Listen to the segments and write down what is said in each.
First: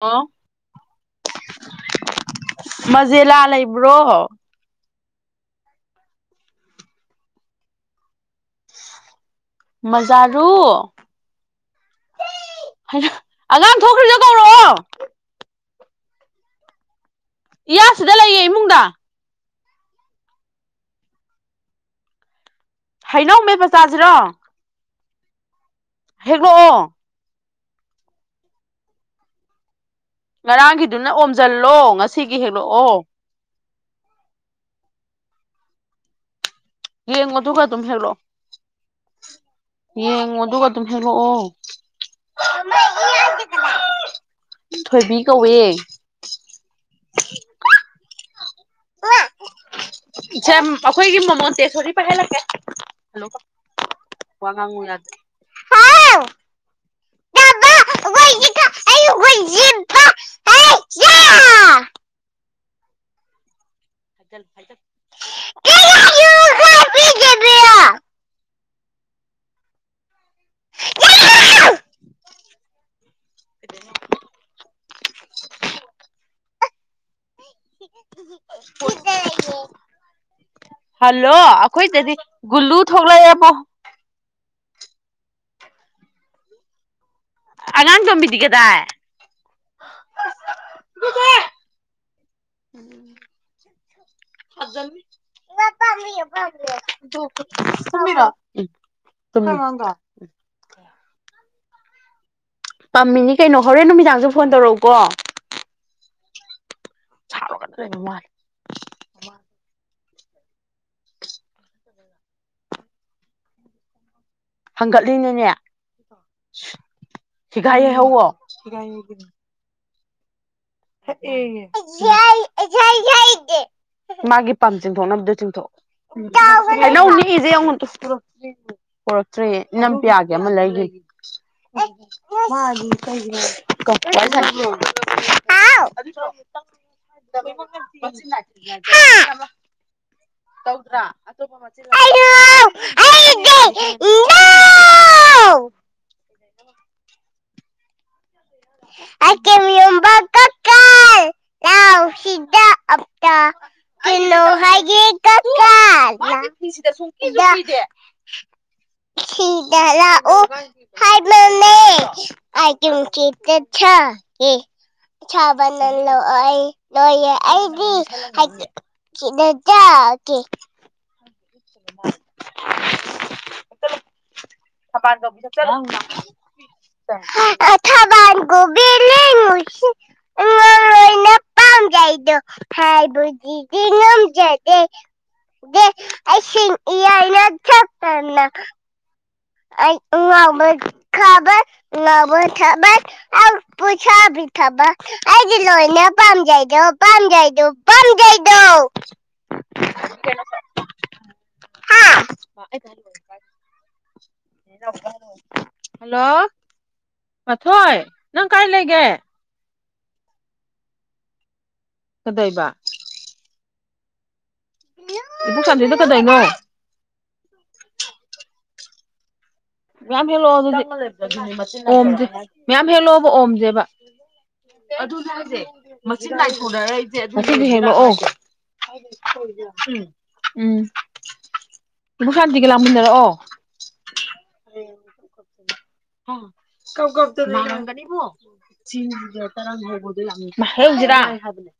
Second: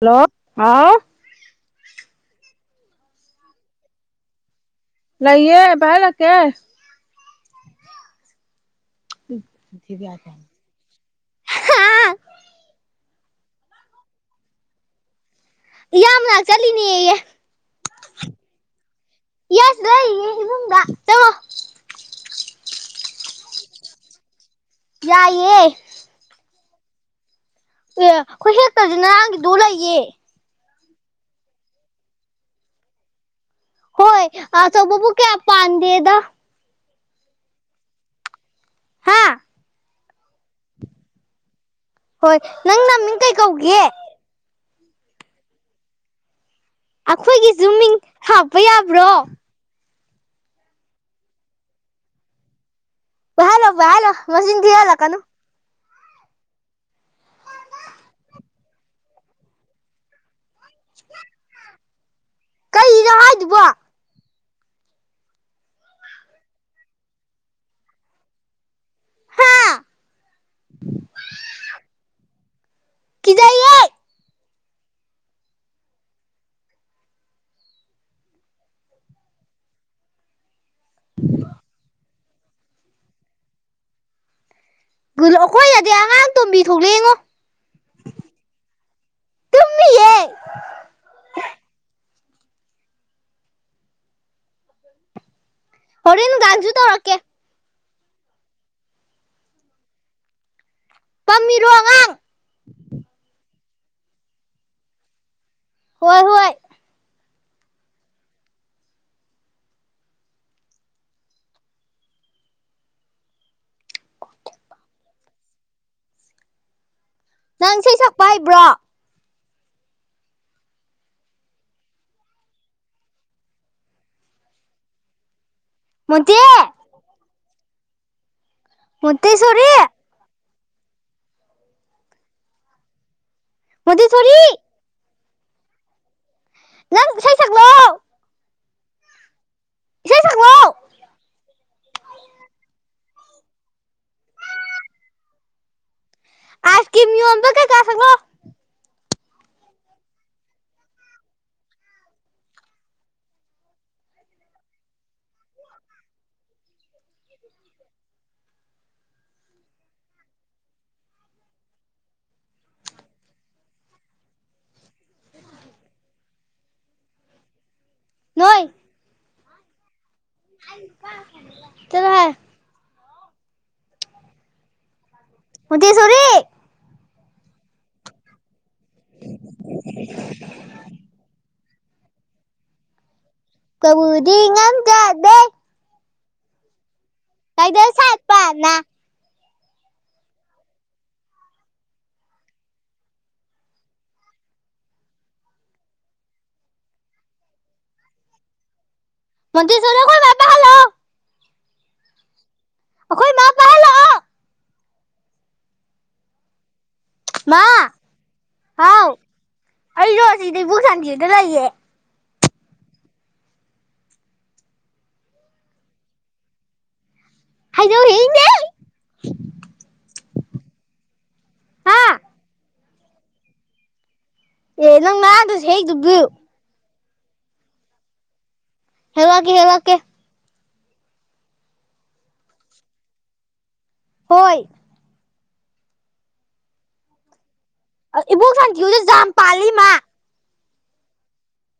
Hello ꯑꯣ ꯍꯥꯥꯎ ꯃꯖꯦꯂꯥ ꯂꯩꯕ꯭ꯔꯣ ꯂꯩꯥꯏꯌꯦ ꯄ ꯥꯏꯍꯟꯂꯛꯀꯦ ꯃꯖꯥꯔꯨ ꯇꯤ ꯍꯩꯃ ꯑꯉꯥꯡ ꯊꯣꯛꯈ꯭ꯔꯤꯗꯨ ꯀꯧꯔꯛꯑꯣ ꯢꯌꯥ ꯃꯅꯥꯛ ꯆꯠꯂꯤꯅꯦꯌꯦ ꯏꯌꯥꯁꯤꯗ ꯂꯩꯌꯦ ꯏꯃꯨꯡꯗ ꯏꯌꯥꯁꯤꯗ ꯂꯩꯌꯦꯌꯦ ꯏꯃꯨꯡꯗ ꯆꯪꯉꯣ ꯍꯩꯅꯧ ꯃꯦꯠꯄ ꯆꯥꯖꯤꯔꯣ ꯌꯥꯏꯌꯦ ꯍꯦꯛꯂꯛ ꯑꯣ ꯑꯦ ꯑꯩꯈꯣꯏ ꯍꯦꯛꯇ꯭ꯔꯖꯨ ꯅꯔꯥꯡꯒꯤꯗꯣ ꯂꯩꯌꯦ ꯉꯔꯥꯡꯒꯤꯗꯨꯅ ꯑꯣꯝꯖꯜꯂꯣ ꯉꯁꯤꯒꯤ ꯍꯦꯛꯂꯛꯑꯣ ꯍꯣꯏ ꯑꯆꯧꯕꯕꯨ ꯀꯌꯥ ꯄꯥꯟꯗꯦꯗ ꯌꯦꯡꯉꯣ ꯑꯗꯨꯒ ꯑꯗꯨꯝ ꯍꯦꯛꯂꯛꯑꯣ ꯍꯥ ꯌꯦꯡꯉꯣ ꯑꯗꯨꯒ ꯑꯗꯨꯝ ꯍꯦꯛꯂꯛꯑꯣ ꯍꯣꯏ ꯅꯪ ꯅꯃꯤꯡ ꯀꯩ ꯀꯧꯒꯦ ꯊꯣꯏꯕꯤ ꯀꯧꯋꯦ ꯑꯩꯈꯣꯏꯒꯤꯖꯨ ꯃꯤꯡ ꯍꯥꯞꯄ ꯌꯥꯕ꯭ꯔꯣ ꯏꯖꯝ ꯑꯩꯈꯣꯏꯒꯤ ꯃꯣꯃꯣꯟꯇꯦꯁꯣꯔꯤ ꯄꯥꯢ ꯍꯟꯂꯛꯀꯦ ꯄꯥꯏꯍꯟꯂꯣ ꯄꯥꯢꯍꯟꯂꯣ ꯃꯆꯤꯟ ꯊꯤꯍꯟ ꯂꯛꯀꯅꯣ ꯍꯥꯎ ꯇꯥꯕ [unintelligible] ꯀꯩꯅꯣ ꯍꯥꯏꯗꯨꯕꯣ [unintelligible] ꯍꯥ ꯀꯤꯖꯩꯌꯦ [unintelligible] [unintelligible] ꯍꯜꯂꯣ ꯑꯩꯈꯣꯏꯗꯗꯤ ꯒꯨꯂꯨ ꯊꯣꯛꯂꯛꯑꯦꯕꯣ ꯒꯨꯂꯨ ꯑꯩꯈꯣꯏꯗꯗꯤ ꯑꯉꯥꯡ ꯇꯣꯝꯕꯤ ꯊꯣꯛꯂꯛꯑꯦ ꯉꯣ ꯑꯉꯥꯡ ꯇꯣꯝꯕꯤꯗꯤ ꯒꯗꯥꯏ ꯇꯨꯝꯃꯤꯌꯦ [unintelligible] [unintelligible] ꯍꯣꯔꯦꯟꯅ ꯅꯨꯡꯗꯥꯡꯖꯨ ꯇꯧꯔꯛꯀꯦ ꯇꯨꯝꯃꯤ ꯎꯝ ꯇꯨꯝꯃꯤꯅꯦ [unintelligible] ꯄꯝꯃꯤꯔꯣ ꯑꯉꯥꯡ ꯄꯥꯝꯃꯤꯅꯤ ꯀꯩꯅꯣ ꯍꯣꯔꯦꯟ ꯅꯨꯃꯤꯗꯥꯡꯁꯨ ꯐꯣꯟ ꯇꯧꯔꯛꯎꯀꯣ ꯍꯣꯏ ꯍꯣꯏ ꯁꯥꯎꯔꯒꯗ ꯂꯩꯕ ꯃꯥꯟꯂꯦ ꯍꯪꯒꯠꯂꯤꯅꯅꯦ ꯍꯤꯒꯥ ꯅꯪ ꯏꯁꯩ ꯌꯩꯍꯧꯋꯣ ꯁꯛꯄ ꯍꯩꯕ꯭ꯔꯣ ꯍꯤꯒꯥ ꯌꯩꯒꯦ [unintelligible] ꯃꯥꯒꯤ ꯄꯝ ꯆꯤꯡꯊꯣꯛꯅꯕꯗꯨ ꯆꯤꯡꯊꯣꯛꯑꯣ ꯃꯣꯟꯇꯦ [unintelligible] ꯍꯩꯅꯧ ꯅꯤꯛꯏꯖꯦ ꯌꯦꯡꯉꯣꯇꯨ ꯄꯣꯔꯛꯇ꯭ꯔꯦꯌꯦ ꯃꯣꯟꯇꯦꯁꯣꯔꯤ ꯏꯅꯝ ꯄꯌꯥ ꯒꯤ ꯑꯃ ꯂꯩꯒꯤ ꯃꯣꯟꯇꯦꯁꯣꯔꯤ [unintelligible] ꯑꯗꯨꯏꯗꯣ ꯅꯪ ꯏꯁꯩ ꯁꯛꯂꯛ ꯑꯣ ꯍꯥ ꯏꯁꯩ ꯁꯛꯂꯛꯑꯣ ꯇꯧꯗ꯭ꯔꯥ ꯑꯇꯣꯞꯄ [unintelligible] ꯑ ꯎ ꯑꯥꯏꯁ ꯀꯤꯝ ꯌꯣꯅꯕꯥ ꯑꯥꯏꯁ ꯀꯤꯝ ꯌꯣꯟꯕꯥ ꯀꯥꯀꯥ ꯂꯥꯑꯣ ꯆꯂꯣ ꯍꯥꯏꯦ ꯀ ꯁꯤꯗ ꯁꯨꯡꯗꯦ ꯁꯤꯗꯥ ꯂꯛꯎ ꯍꯥꯏꯕꯅꯦ꯫ ꯑꯩꯗꯤ ꯅꯣꯏ ꯇꯀꯦ ꯑ ꯊꯄꯥꯟ ꯇ ꯃꯣꯟꯇꯦꯁꯣꯔꯤ ꯊꯕꯥꯟ ꯀꯧꯕꯤ꯫ ꯇꯥꯀꯇꯥꯀꯥ ꯄꯝꯖꯩꯗꯣ ꯍꯥꯏꯕꯨꯖꯤ꯫ ꯀꯕꯨꯗꯤ ꯉꯝꯖꯗꯦ꯫ ꯑꯦ ꯏꯁꯤꯡ ꯏꯌꯥꯏꯅꯥ ꯀꯩꯗ ꯁꯠꯄꯅꯥ꯫ ꯑꯩ ꯎꯕꯨ ꯈꯕꯦ ꯎꯥꯎꯕꯨ ꯊꯕꯔ ꯑ ꯄꯣꯁꯥꯕꯤ ꯊꯕ ꯑꯩꯗꯤ ꯂꯣꯏꯅꯦ ꯄꯥꯝꯖꯥꯏꯗꯣ ꯄꯥꯝꯖꯗꯣ ꯄꯝꯖꯥꯏꯗꯣ ꯃꯗꯤ ꯍꯥ ꯑꯩꯈꯣ ꯃꯥ ꯄꯥꯏꯍꯜꯂꯛꯑꯣ ꯍꯜꯂꯣ ꯃꯥ ꯃꯥꯊꯣꯏ ꯅꯪ ꯀꯥꯏ ꯂꯩꯒꯦ ꯍꯥꯎ ꯑꯩꯁꯨ ꯑꯁꯤꯗꯩ ꯏꯕꯨ ꯁꯥꯟꯇꯗꯨꯗ ꯂꯩꯌꯦ ꯀꯗꯤꯏꯕ ꯁꯥꯟꯗ ꯀꯥꯗꯣꯏꯅꯣ ꯍꯥꯏꯣ ꯏꯦ ꯃꯌꯥꯝ ꯍꯦꯛꯂꯛꯑꯣ ꯑꯗꯨꯗꯤ ꯍꯥ ꯑꯣꯝꯁꯦ ꯃꯌꯥꯝ ꯍꯦꯛꯂꯛꯑꯣꯕ ꯑꯣꯝꯁꯦꯕ꯫ ꯑꯦ ꯅꯪ ꯉꯔꯥꯡꯗꯁꯨ ꯍꯦꯛꯏꯗꯨꯕꯨ꯫ ꯊꯅꯔꯛꯏꯁꯦ ꯑꯗꯨ ꯁꯤꯅ ꯍꯦꯀꯂꯛꯑꯣ ꯍꯦꯛꯂꯛꯀꯦ ꯍꯦꯛꯂꯛꯀꯦ ꯎꯝ ꯕꯣꯛ ꯁꯥꯟꯇꯤꯒ ꯂꯥꯛꯃꯤꯟꯅꯔꯛꯑꯣ꯫ ꯍꯣꯏ꯫ ꯀ ꯏꯕꯣꯛ ꯁꯥꯟ ꯀ ꯄꯂꯤ ꯃꯥ ꯃꯍ ꯍꯧꯁꯤꯔꯥ ꯍꯥꯏꯕꯅꯦ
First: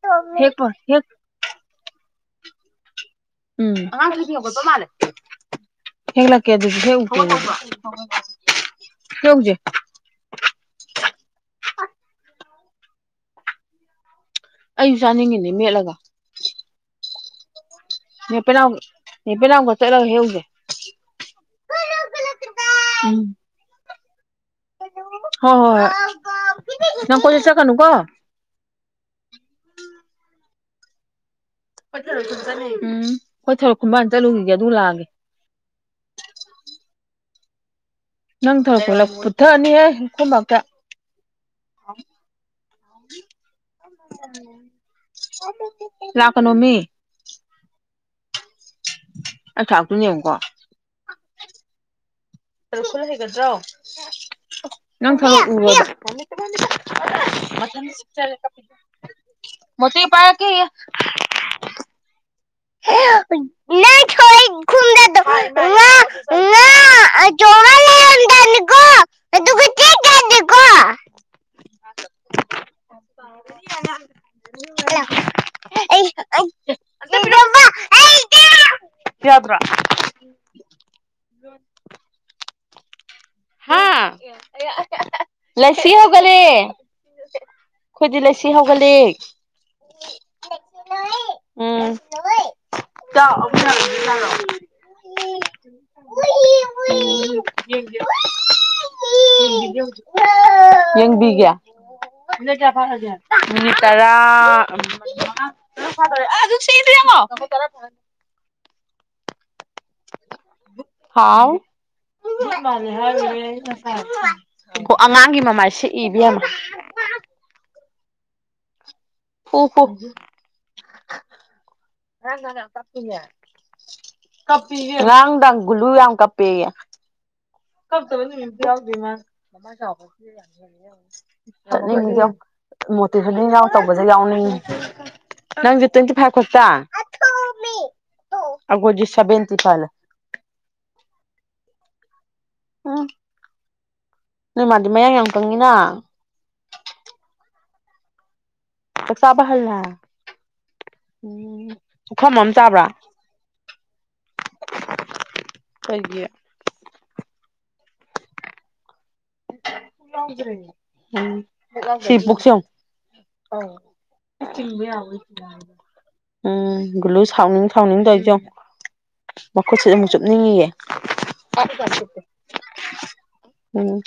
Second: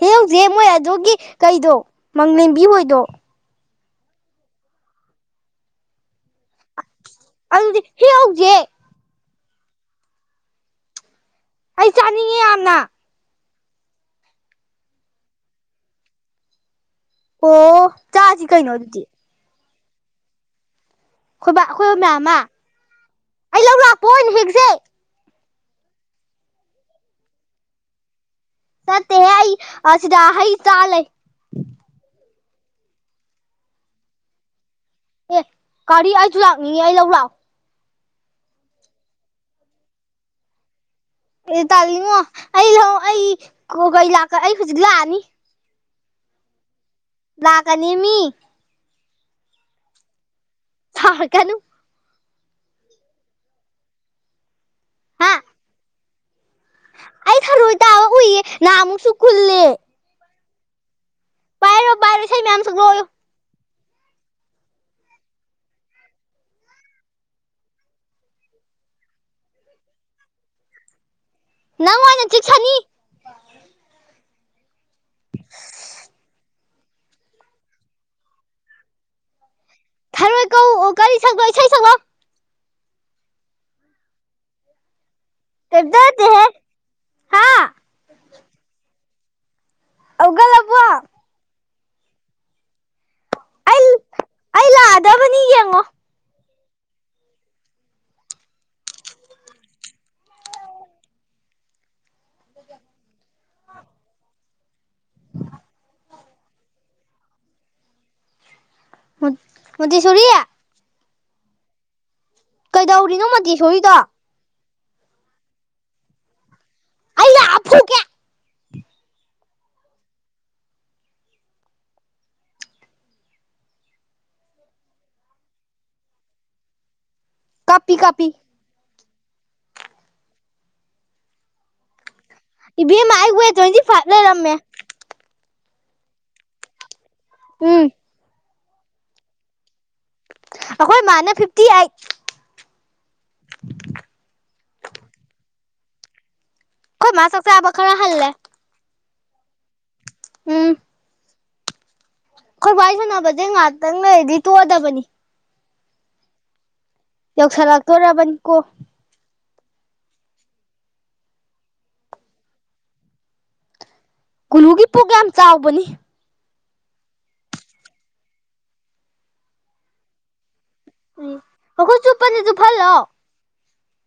ꯍꯦ ꯍꯧꯖꯤꯛ ꯃꯣꯏ ꯑꯗꯨꯒꯤ ꯀꯩꯗꯣ ꯃꯂꯦꯝꯕꯤ ꯍꯣꯏꯗꯣ ꯎꯝ ꯇꯣ ꯃꯥ ꯍꯦꯒꯂ ꯑꯗꯨꯗꯤ ꯀ ꯍꯦ ꯍꯧꯖꯤꯛ ꯍ ꯀꯛꯁꯦ ꯑꯩ ꯆꯥꯅꯤꯡꯉꯤ ꯌꯥꯝꯅ ꯑꯩꯁꯨ ꯆꯥꯅꯤꯡꯉꯤꯅꯦ ꯃꯦꯠꯂꯒ ꯑꯣ ꯆꯥꯁꯤ ꯅꯦꯄꯅꯥꯎ ꯀꯩꯅꯣ ꯑꯗꯨꯗꯤ ꯅꯦꯄꯦꯅꯥꯎꯒ ꯆꯠꯂꯒ ꯍ ꯍꯧꯁꯦ ꯣꯏ ꯑꯩꯈꯣꯏꯕ ꯃꯌꯥꯝ ꯑꯃ ꯎꯝ ꯑꯩ ꯂꯧ ꯂꯥꯛꯄ ꯑꯣꯏꯅ ꯍꯦꯛꯁꯩ ꯍꯣꯏ ꯍꯣꯏ ꯍꯣꯏ ꯅꯪ ꯀꯣꯏꯁꯤ ꯆ ꯀꯅꯨ ꯀꯣ ꯇꯠꯇꯍꯏ ꯑꯁꯤ ꯁꯤꯗꯥ ꯍ ꯇꯥ ꯂꯩ ꯍ ꯎꯝ ꯍꯣꯏ ꯊꯔꯛ ꯈꯨꯣꯡꯕꯥ ꯆꯠꯂꯨꯈꯤꯒꯦ ꯑꯗꯨꯝ ꯂꯥꯛꯑꯒꯦ ꯑꯦ ꯒꯥꯔꯤ ꯑꯩꯁꯨ ꯂꯥꯛꯅꯤꯡꯉꯤ ꯑꯩ ꯂꯧ ꯂꯥꯛꯑꯣ ꯅꯪ ꯊꯔꯛꯄꯂ ꯄꯨꯊꯛꯑꯅꯤꯍꯦ ꯀꯣꯕꯇ ꯇꯥꯜꯂꯤꯉꯣ ꯑꯩ ꯂ ꯑꯩ ꯑꯩ ꯍꯧꯖꯤꯛ ꯂꯥꯛꯑꯅꯤ [inaudible] ꯂꯥꯛꯀꯅꯧꯃꯤ ꯂꯅꯥꯒꯅꯤꯃꯤ ꯑꯩ ꯊꯥꯛꯇꯨ ꯌꯦꯡꯉꯨꯀꯣ ꯍ ꯀꯩꯅꯣ ꯜ ꯍꯒꯠꯗ꯭ꯔ ꯅꯪ ꯍꯥ ꯑꯩ ꯊꯔꯣꯏ ꯇꯥꯕ ꯎꯏꯌꯦ ꯅꯍꯥꯟꯃꯨꯛꯁꯨ ꯈꯨꯜꯂꯦ ꯃꯣꯇ ꯄ ꯀ ꯥꯏꯔꯁ ꯃꯌꯥꯝ ꯑꯃꯁꯁꯨꯒꯣꯣ ꯗꯗ ꯣꯣ ꯅꯪꯉꯥꯏꯅ ꯆꯤꯁꯅꯤ [unintelligible] ꯌꯥꯗ꯭ꯔꯥ ꯈꯔꯣꯏ ꯀꯧ ꯀꯔꯤ ꯁꯛꯕꯣ ꯏꯁꯩ ꯁꯛꯕꯣ ꯍꯥ ꯂꯁꯤ ꯀꯩꯝꯇ ꯍꯧꯒꯦ ꯅꯠꯇꯦꯍꯦ ꯍꯥ ꯑꯩꯈꯣꯏꯗꯤ ꯂꯩꯁꯤ ꯍꯧꯒꯠꯂꯛ ꯑꯣꯒ ꯂꯕ ꯎꯝ ꯎꯝ ꯑꯩ ꯑꯩ ꯂꯥꯛꯑꯗꯕꯅꯤ ꯌꯦꯡꯉꯣ ꯌꯦꯡꯕꯤꯒꯌꯥ ꯀꯌꯥ ꯐꯒꯅꯤ ꯇꯔꯥ ꯣ ꯇꯔ ꯐ ꯍꯧꯗꯤ ꯁꯨꯔꯌꯥ ꯍꯥꯎ ꯀꯩꯗꯧꯔꯤꯅꯣ ꯃꯣꯟꯇꯦꯁꯣꯔꯤꯗꯣ ꯑꯣ ꯑꯉꯥꯡꯒꯤ ꯃꯃꯥꯏꯁꯦ ꯏꯕ ꯌꯥꯝꯃ ꯊꯦ ꯍ ꯍ ꯀꯄ ꯀꯄ ꯔꯪꯗꯪꯒꯂꯨ ꯌꯥꯝꯥꯡ ꯀꯞꯄꯦꯒ ꯀꯥꯞꯄꯤ ꯀꯔ ꯀꯥꯞꯄꯤ ꯃ ꯏꯕꯦꯝꯃ ꯃꯣꯇꯤꯚꯦ ꯑꯩ ꯋꯦꯠ ꯌꯥꯎ ꯇ꯭ꯋꯦꯟꯇꯤ ꯇꯧꯕꯁꯦ ꯐꯥꯏꯚ ꯂꯩꯔꯝꯃꯦ ꯌꯥꯎꯅꯤꯡꯉꯤ ꯅꯪꯁ ꯇ꯭ꯋꯦꯟꯇꯤ ꯐꯥꯏꯚ ꯈꯛꯇ ꯇ ꯑꯒꯣꯖꯤꯁꯕꯦꯟꯇꯤ ꯐꯥꯜ ꯑꯩꯈꯣꯏ ꯃꯥꯅ ꯐꯤꯞꯇꯤ ꯑꯩꯠ ꯎ ꯅꯣꯏ ꯃꯥꯗꯤ ꯃꯌꯥꯡ ꯌꯥꯝ ꯀꯪꯉꯤꯅ ꯑꯩꯣꯏ ꯃꯥ ꯆꯥꯛꯁꯦ ꯑꯕ ꯈꯔ ꯍꯜꯂꯦ ꯇꯁꯥꯕ ꯍꯜꯂ ꯑꯦ ꯎꯝ ꯑꯩꯈꯣꯏꯚꯏꯁꯨꯅꯥꯕꯁꯦ ꯉꯥꯛꯇꯪꯗꯤ ꯇꯨꯗꯕꯅꯤ ꯍꯥꯏꯦ ꯌꯧ ꯁꯥ ꯂꯥꯛ ꯇꯧꯣꯔꯥꯕꯟꯀꯣ ꯝ ꯁꯤꯁꯨ ꯀꯨꯂꯨꯒꯤ ꯄꯨꯛ ꯌꯥꯝ ꯆꯥꯎꯕꯅꯤ ꯎꯝ ꯒꯨꯂꯨ ꯁꯥꯎꯅꯤꯡ ꯁꯥꯎꯅꯤꯡꯗꯣ ꯑꯩꯖꯣ ꯃꯈꯨꯠꯁꯤ ꯑꯃꯨꯛ ꯆꯨꯞꯅꯤꯡꯉꯌꯦ ꯎ ꯍꯈꯣꯏ ꯆꯨꯞꯄꯅꯤ ꯑꯗꯨ ꯐꯜꯣ ꯎꯝ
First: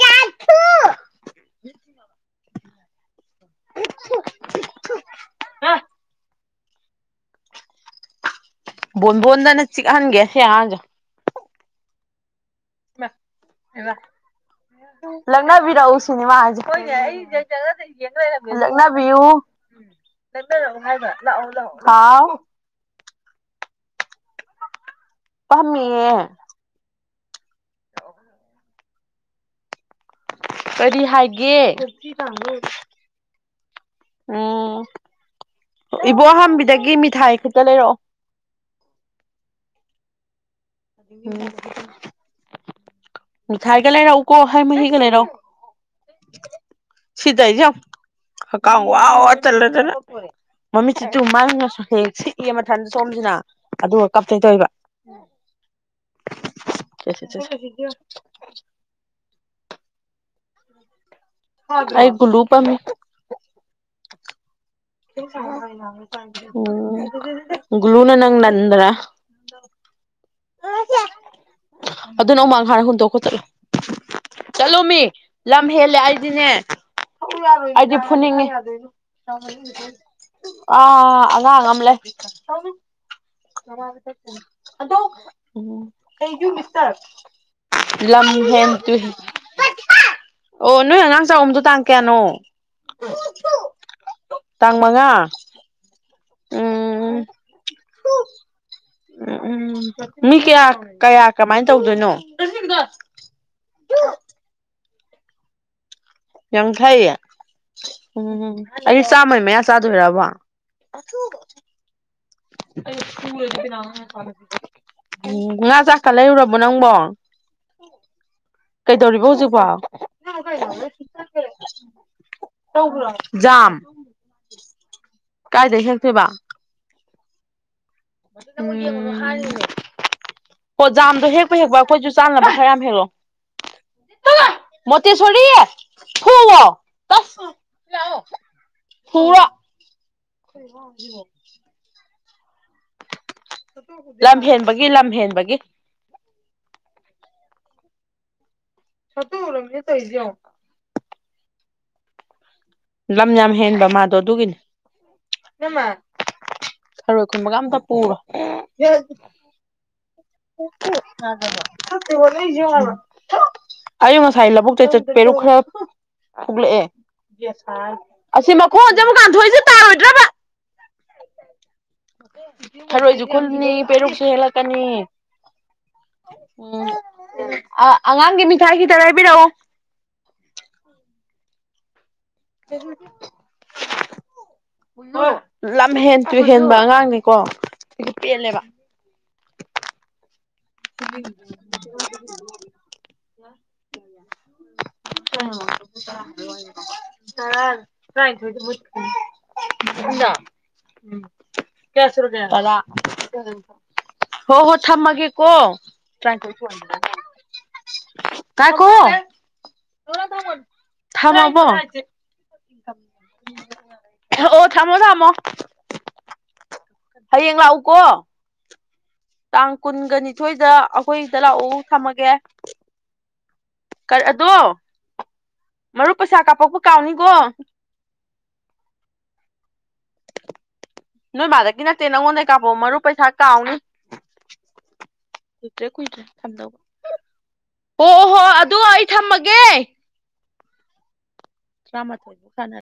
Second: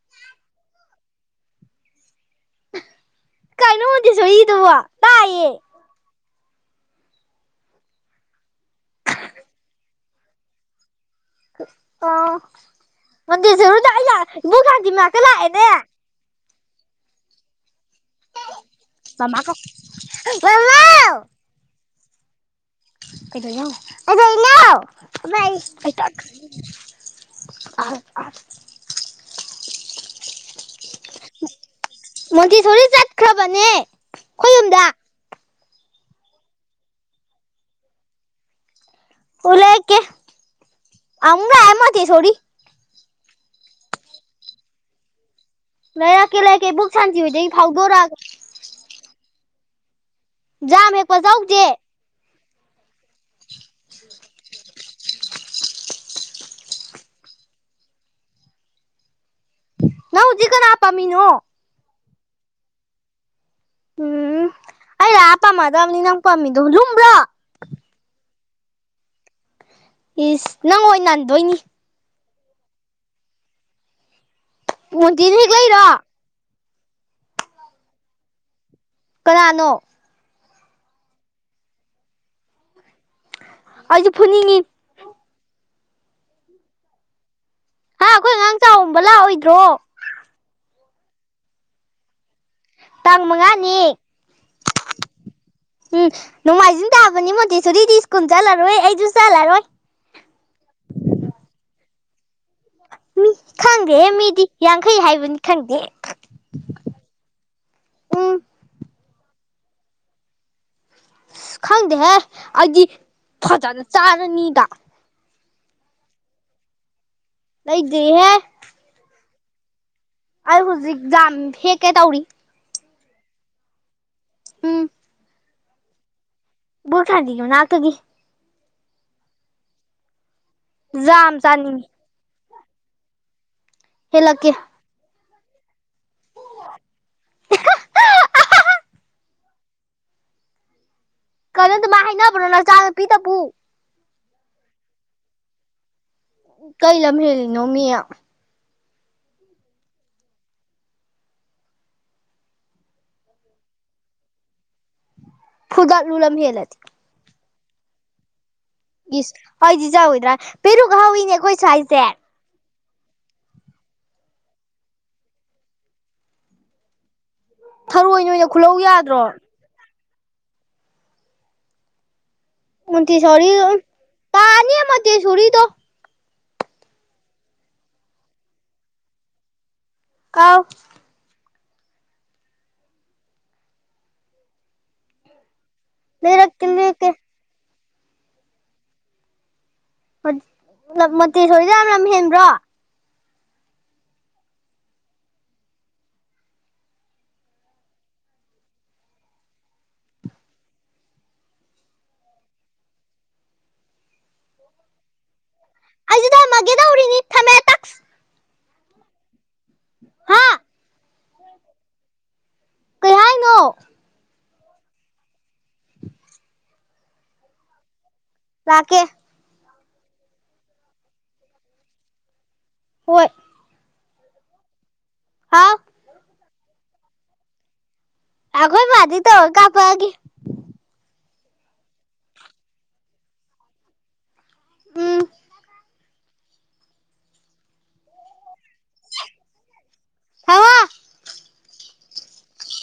ꯌꯥ ꯊ ꯀꯩꯅꯣꯗꯤ ꯁꯏꯗꯨꯕ ꯇꯥꯏꯌꯦ ꯑ ꯣꯟꯕꯣꯟꯗꯅ ꯆꯤꯛꯍꯥꯟꯒꯦꯁꯦ ꯌꯥꯖ ꯑ ꯃꯟꯗꯤꯔꯁ ꯏ ꯈꯥꯗꯤꯃꯀ ꯂꯥꯛꯑꯦꯅꯦ ꯁꯤꯅꯦꯃꯥꯁꯤ ꯑꯩꯣꯏ ꯃꯃꯥ ꯀꯧ ꯑꯩꯪ ꯃꯃꯥꯎ ꯌꯦꯡꯣꯏꯔꯝꯃꯦꯅꯕ ꯍꯥꯎ ꯀꯩꯗꯧꯋꯤꯅꯣ ꯑ ꯐꯝꯃꯤꯌꯦ ꯑ ꯀꯔꯤ ꯍꯥꯏꯒꯦ ꯃꯣꯟꯇꯦꯁꯣꯔꯤ ꯆꯠꯈ꯭ꯔꯕꯅꯦ ꯑꯩꯈꯣꯏ ꯌꯨꯝꯗ ꯎꯝ ꯏꯕꯣꯍꯥꯕꯤꯗꯒꯤ ꯃꯤꯊꯥꯏ ꯈꯛꯇ ꯂꯩꯔꯛꯑꯣ ꯎꯂꯦꯛ ꯀꯦ ꯑꯗꯨ ꯌꯥꯝ ꯑꯦꯃꯊꯇꯩ ꯁꯔꯤ ꯊꯥꯏꯒ ꯂꯩꯔꯛꯎꯀꯣ ꯍꯩ ꯃꯍꯤꯒ ꯂꯩꯔꯛꯎ ꯂꯩꯔꯛꯀꯦ ꯂꯩꯔꯛꯀꯦ ꯕꯨꯛ ꯁꯥꯟꯖꯈꯤꯕꯗꯒꯤ ꯐꯥꯎꯗꯣꯔꯛꯑꯒ ꯀꯥꯡ ꯋꯥ ꯋꯥ ꯆꯜꯂꯗꯅ ꯖꯥꯝ ꯃꯃꯤꯠ ꯍꯦꯛꯄ ꯆꯤꯠꯇꯨ ꯆꯧꯁꯦ ꯃꯥꯡꯉꯁꯨ ꯍꯦꯛꯁꯤ ꯏ ꯃꯊꯟꯗ ꯁꯣꯝꯁꯤꯅ ꯑꯗꯨꯒ ꯀꯞꯇꯅ ꯇꯧꯕ [inaudible] ꯂꯖꯤ ꯀꯅꯥ ꯍꯥꯄꯥꯃꯤꯅꯨ ꯑꯩ ꯒꯂꯨ ꯄꯃꯤ ꯎꯝ ꯑꯩ ꯂꯥꯛꯑ ꯄꯥꯝꯃꯗꯕꯅꯤ ꯅꯪ ꯄꯥꯝꯃꯤꯗꯣ ꯂꯨꯝꯕ꯭ꯔꯣ ꯎ ꯒ꯭ꯂꯨꯅ ꯅꯪ ꯅꯟꯗ꯭ꯔ ꯏꯁ ꯅꯪ ꯑꯣꯏ ꯅꯥꯟꯗꯣꯏꯅꯤ ꯑꯗꯨꯅ ꯑꯃꯃꯥꯡ ꯍꯥꯟꯅ ꯍꯨꯟꯗꯣꯛ ꯈꯣꯠꯇꯂꯣ ꯆꯠꯂꯣ ꯃꯤ ꯃꯣꯟꯇꯤꯅ ꯍꯦꯛ ꯂꯝ ꯂꯩꯔꯣ ꯍꯦꯜꯂꯦ ꯗꯤꯅꯦ ꯑꯩꯗꯤ ꯐꯨꯅꯤꯡꯉꯤ ꯀꯅꯥꯅꯣ ꯑ ꯑꯉꯂ ꯑꯩꯁꯨ ꯐꯨꯅꯤꯡꯉꯤ ꯑꯗꯣ ꯎ ꯀꯩ ꯌꯨ ꯃꯤꯁꯇꯔ ꯍꯥ ꯂꯝ ꯑꯩꯈꯣꯏ ꯑꯉꯥꯡ ꯍꯦꯟ ꯇꯨ ꯆꯥꯎꯝꯕ ꯂꯥꯛꯑꯣꯏꯗ꯭ꯔꯣ ꯑꯣ ꯅꯣꯏ ꯑꯉꯥꯡ ꯆꯥꯛꯔꯝꯗꯣ ꯇꯥꯡ ꯀꯌꯥꯅꯣ ꯇꯥꯡ ꯃꯉꯥꯅꯤ ꯇꯥꯡꯥꯡꯃꯉ ꯎꯝ ꯅꯣꯡꯃꯥꯏꯖꯤꯡ ꯇꯥꯕꯅꯤ ꯃꯣꯇꯤ ꯁꯔꯤꯗꯤ ꯁ꯭ꯀꯨꯜ ꯆꯠꯂꯔꯣꯏ ꯑꯩꯁꯨ ꯆꯠꯂꯔꯣꯏ ꯎ ꯃꯤ ꯀꯌꯥ ꯀꯌꯥ ꯀꯃꯥꯏꯅ ꯇꯧꯗꯣꯏꯅꯣ ꯁꯤꯡꯒ ꯃꯤ ꯈꯪꯗꯦꯦ ꯃꯤꯗꯤ ꯌꯥꯡꯈꯩ ꯍꯥꯏꯕꯅꯤ ꯈꯪꯗꯦ ꯌꯥꯡ ꯐꯩꯌꯦ ꯎꯝ ꯎꯝꯝ ꯑꯩ ꯆꯥꯝꯃꯩ ꯃꯌꯥ ꯆꯥꯗꯣꯏꯔꯕꯣ ꯑꯁ ꯈꯪꯗꯦꯍꯦ ꯑꯩꯗꯤ ꯐꯖꯅ ꯆꯥꯔꯅꯤꯗ ꯎ ꯉꯥꯖꯈꯂꯦꯔꯨꯔꯕꯣ ꯅꯪꯕꯣ ꯅꯣꯏꯗ꯭ꯔꯤꯍꯦ ꯀꯩꯗꯧꯔꯤꯕꯣ ꯍꯧꯖꯤꯛꯐꯥꯎ ꯑ ꯍꯧꯖꯤꯛ ꯝ ꯍꯦꯛ ꯀꯦ ꯇꯧꯔꯤ ꯌꯥꯝ ꯎꯝ ꯀꯥꯏꯗꯩ ꯍꯦꯛꯇꯦꯕ ꯕꯨ ꯈꯥꯟꯗꯤꯈꯤꯕꯅꯅꯥꯇꯗꯤ ꯑꯣꯣꯖꯥꯝꯗꯣ ꯖꯥꯝ ꯍꯦꯛꯄ ꯍꯦꯛꯄ ꯆꯥꯅꯤꯡꯉꯤ ꯑꯩꯈꯣꯏꯁꯨ ꯆꯥꯅꯕ ꯈꯔ ꯌꯥꯝ ꯍꯦꯜꯂꯛꯑꯣ ꯍꯂ ꯀꯦ ꯃꯣꯠꯇ ꯁꯔꯤ ꯊ ꯐꯨꯔ ꯀꯜꯂ ꯑꯗꯨ ꯃꯥ ꯑꯕꯅꯣ ꯅ ꯆꯥꯗ ꯄꯤ ꯇꯄꯨ ꯂꯝ ꯍꯦꯟꯕꯒꯤ ꯂꯝ ꯍꯦꯟꯕꯒꯤ ꯀꯩ ꯂꯝ ꯍꯦꯅꯣ ꯃꯤꯌꯥ ꯁꯠꯇꯨ ꯔꯝꯃꯤ ꯇ ꯍꯖ ꯂꯝ ꯌꯥꯝ ꯍꯦꯟꯕ ꯃꯥꯗꯣ ꯑꯗꯨꯒꯤꯅꯦ ꯍꯗꯥ ꯂꯨꯂꯃꯤ ꯍꯂ ꯈꯔꯣꯏ ꯈꯨꯝꯟꯕꯒ ꯑꯝꯇ ꯄꯨꯔꯣ ꯏꯁ ꯑꯩꯗꯤ ꯆꯥꯔꯣꯏꯗ꯭ꯔꯥ ꯄꯦꯔꯨꯛ ꯍꯧꯋꯤꯅꯦ ꯑꯩꯈꯣꯏ ꯁ꯭ꯋꯥꯏꯁꯦ [unintelligible] ꯑꯌ ꯉꯁꯥꯏ ꯂꯧꯕꯨꯛꯇ ꯆꯠ ꯄꯦꯔꯨꯛ ꯈꯔ ꯐꯨꯛꯂꯛꯑꯦ ꯊꯔꯣꯏ ꯑꯣꯏꯅ ꯑꯁꯤ ꯈꯨꯜꯍꯧ ꯃꯈꯣꯟꯁꯨꯛ ꯌꯥꯗ꯭ꯔꯣ ꯀꯥꯟꯊꯣꯛꯏꯁꯦ ꯇꯥꯔꯣꯏꯗ꯭ꯔꯕ [unintelligible] ꯊꯔꯣꯏꯁꯨ ꯃꯣꯟꯇꯦꯁꯣꯔꯤ ꯈꯨꯜꯅꯤ ꯄꯦꯔꯨꯛꯁꯨ ꯇꯥꯅꯤ ꯍꯦꯜꯂꯛꯀꯅꯤ ꯃꯣꯟꯇꯦꯁꯣꯔꯤꯗꯣ ꯎꯝ ꯑꯉꯥꯡꯒꯤ ꯃꯤꯊꯥꯏ ꯈꯤꯇ ꯂꯩꯕꯤꯔꯛꯑꯣ ꯀꯥꯎ [inaudible] ꯂꯝ ꯍꯦꯟ ꯇꯨ ꯂꯩꯔꯛꯀꯦ ꯍꯦꯟꯕ ꯂꯩꯔꯛꯀꯦ ꯑꯉꯥꯡꯅꯤꯀꯣ ꯁꯤꯁꯨ ꯄꯦꯜꯂꯦꯕ [unintelligible] ꯂꯝ ꯌꯥꯝ ꯍꯦꯟꯕ꯭ꯔꯣ [inaudible] [unintelligible] ꯇꯔꯥ ꯇꯔꯥꯅꯤꯊꯣꯢ [unintelligible] ꯎꯝ ꯀꯌꯥꯁꯨꯔꯒꯦ ꯇꯔꯥ ꯍꯣ ꯍꯣ ꯊꯝꯃꯒꯦꯀꯣ ꯑꯩꯁꯨ ꯊꯝꯃꯒꯦ ꯇꯧꯔꯤꯅꯤ ꯊꯝꯃꯦ ꯇꯛꯁ ꯀꯥꯏ ꯀꯣ ꯍꯥ ꯊꯝꯃꯕꯣ ꯀꯩ ꯍꯥꯏꯅꯣ ꯑꯣ ꯊꯃꯣ ꯊꯃꯣ ꯍꯌꯦꯡ ꯂꯥꯛꯎꯀꯣ ꯂꯥꯛꯀꯦ ꯇꯥꯡ ꯀꯨꯟꯒ ꯅꯤꯊꯣꯏꯗ ꯑꯩꯈꯣꯏꯗ ꯂꯥꯛꯎ ꯊꯝꯃꯒꯦ ꯍꯣꯏ ꯑꯗꯣ ꯍꯥꯎ ꯃꯔꯨꯞ ꯄꯩꯁꯥ ꯀꯥꯞꯄꯛꯄ ꯀꯥꯎꯅꯤꯀꯣ ꯑꯈꯣꯏ ꯃꯥꯗꯤ ꯇꯧꯔ ꯀꯥꯄꯛꯑꯒꯦ ꯅꯣꯏ ꯃꯥꯗꯒꯤ ꯅꯠꯇꯦ ꯅꯪꯉꯣꯟꯗꯩ ꯀꯥꯝꯄꯛꯑꯣ ꯃꯔꯨꯞ ꯄꯩꯁꯥ ꯀꯥꯎꯅꯤ ꯎꯝ ꯀꯨꯏꯇ꯭ꯔꯦ ꯀꯨꯏꯗ꯭ꯔꯦ ꯑꯣ ꯍꯣ ꯑꯗꯨ ꯑꯩ ꯊꯝꯃꯒꯦ ꯊꯝꯃꯣ ꯇ꯭ꯔꯃꯥ ꯊꯣꯏ [unintelligible]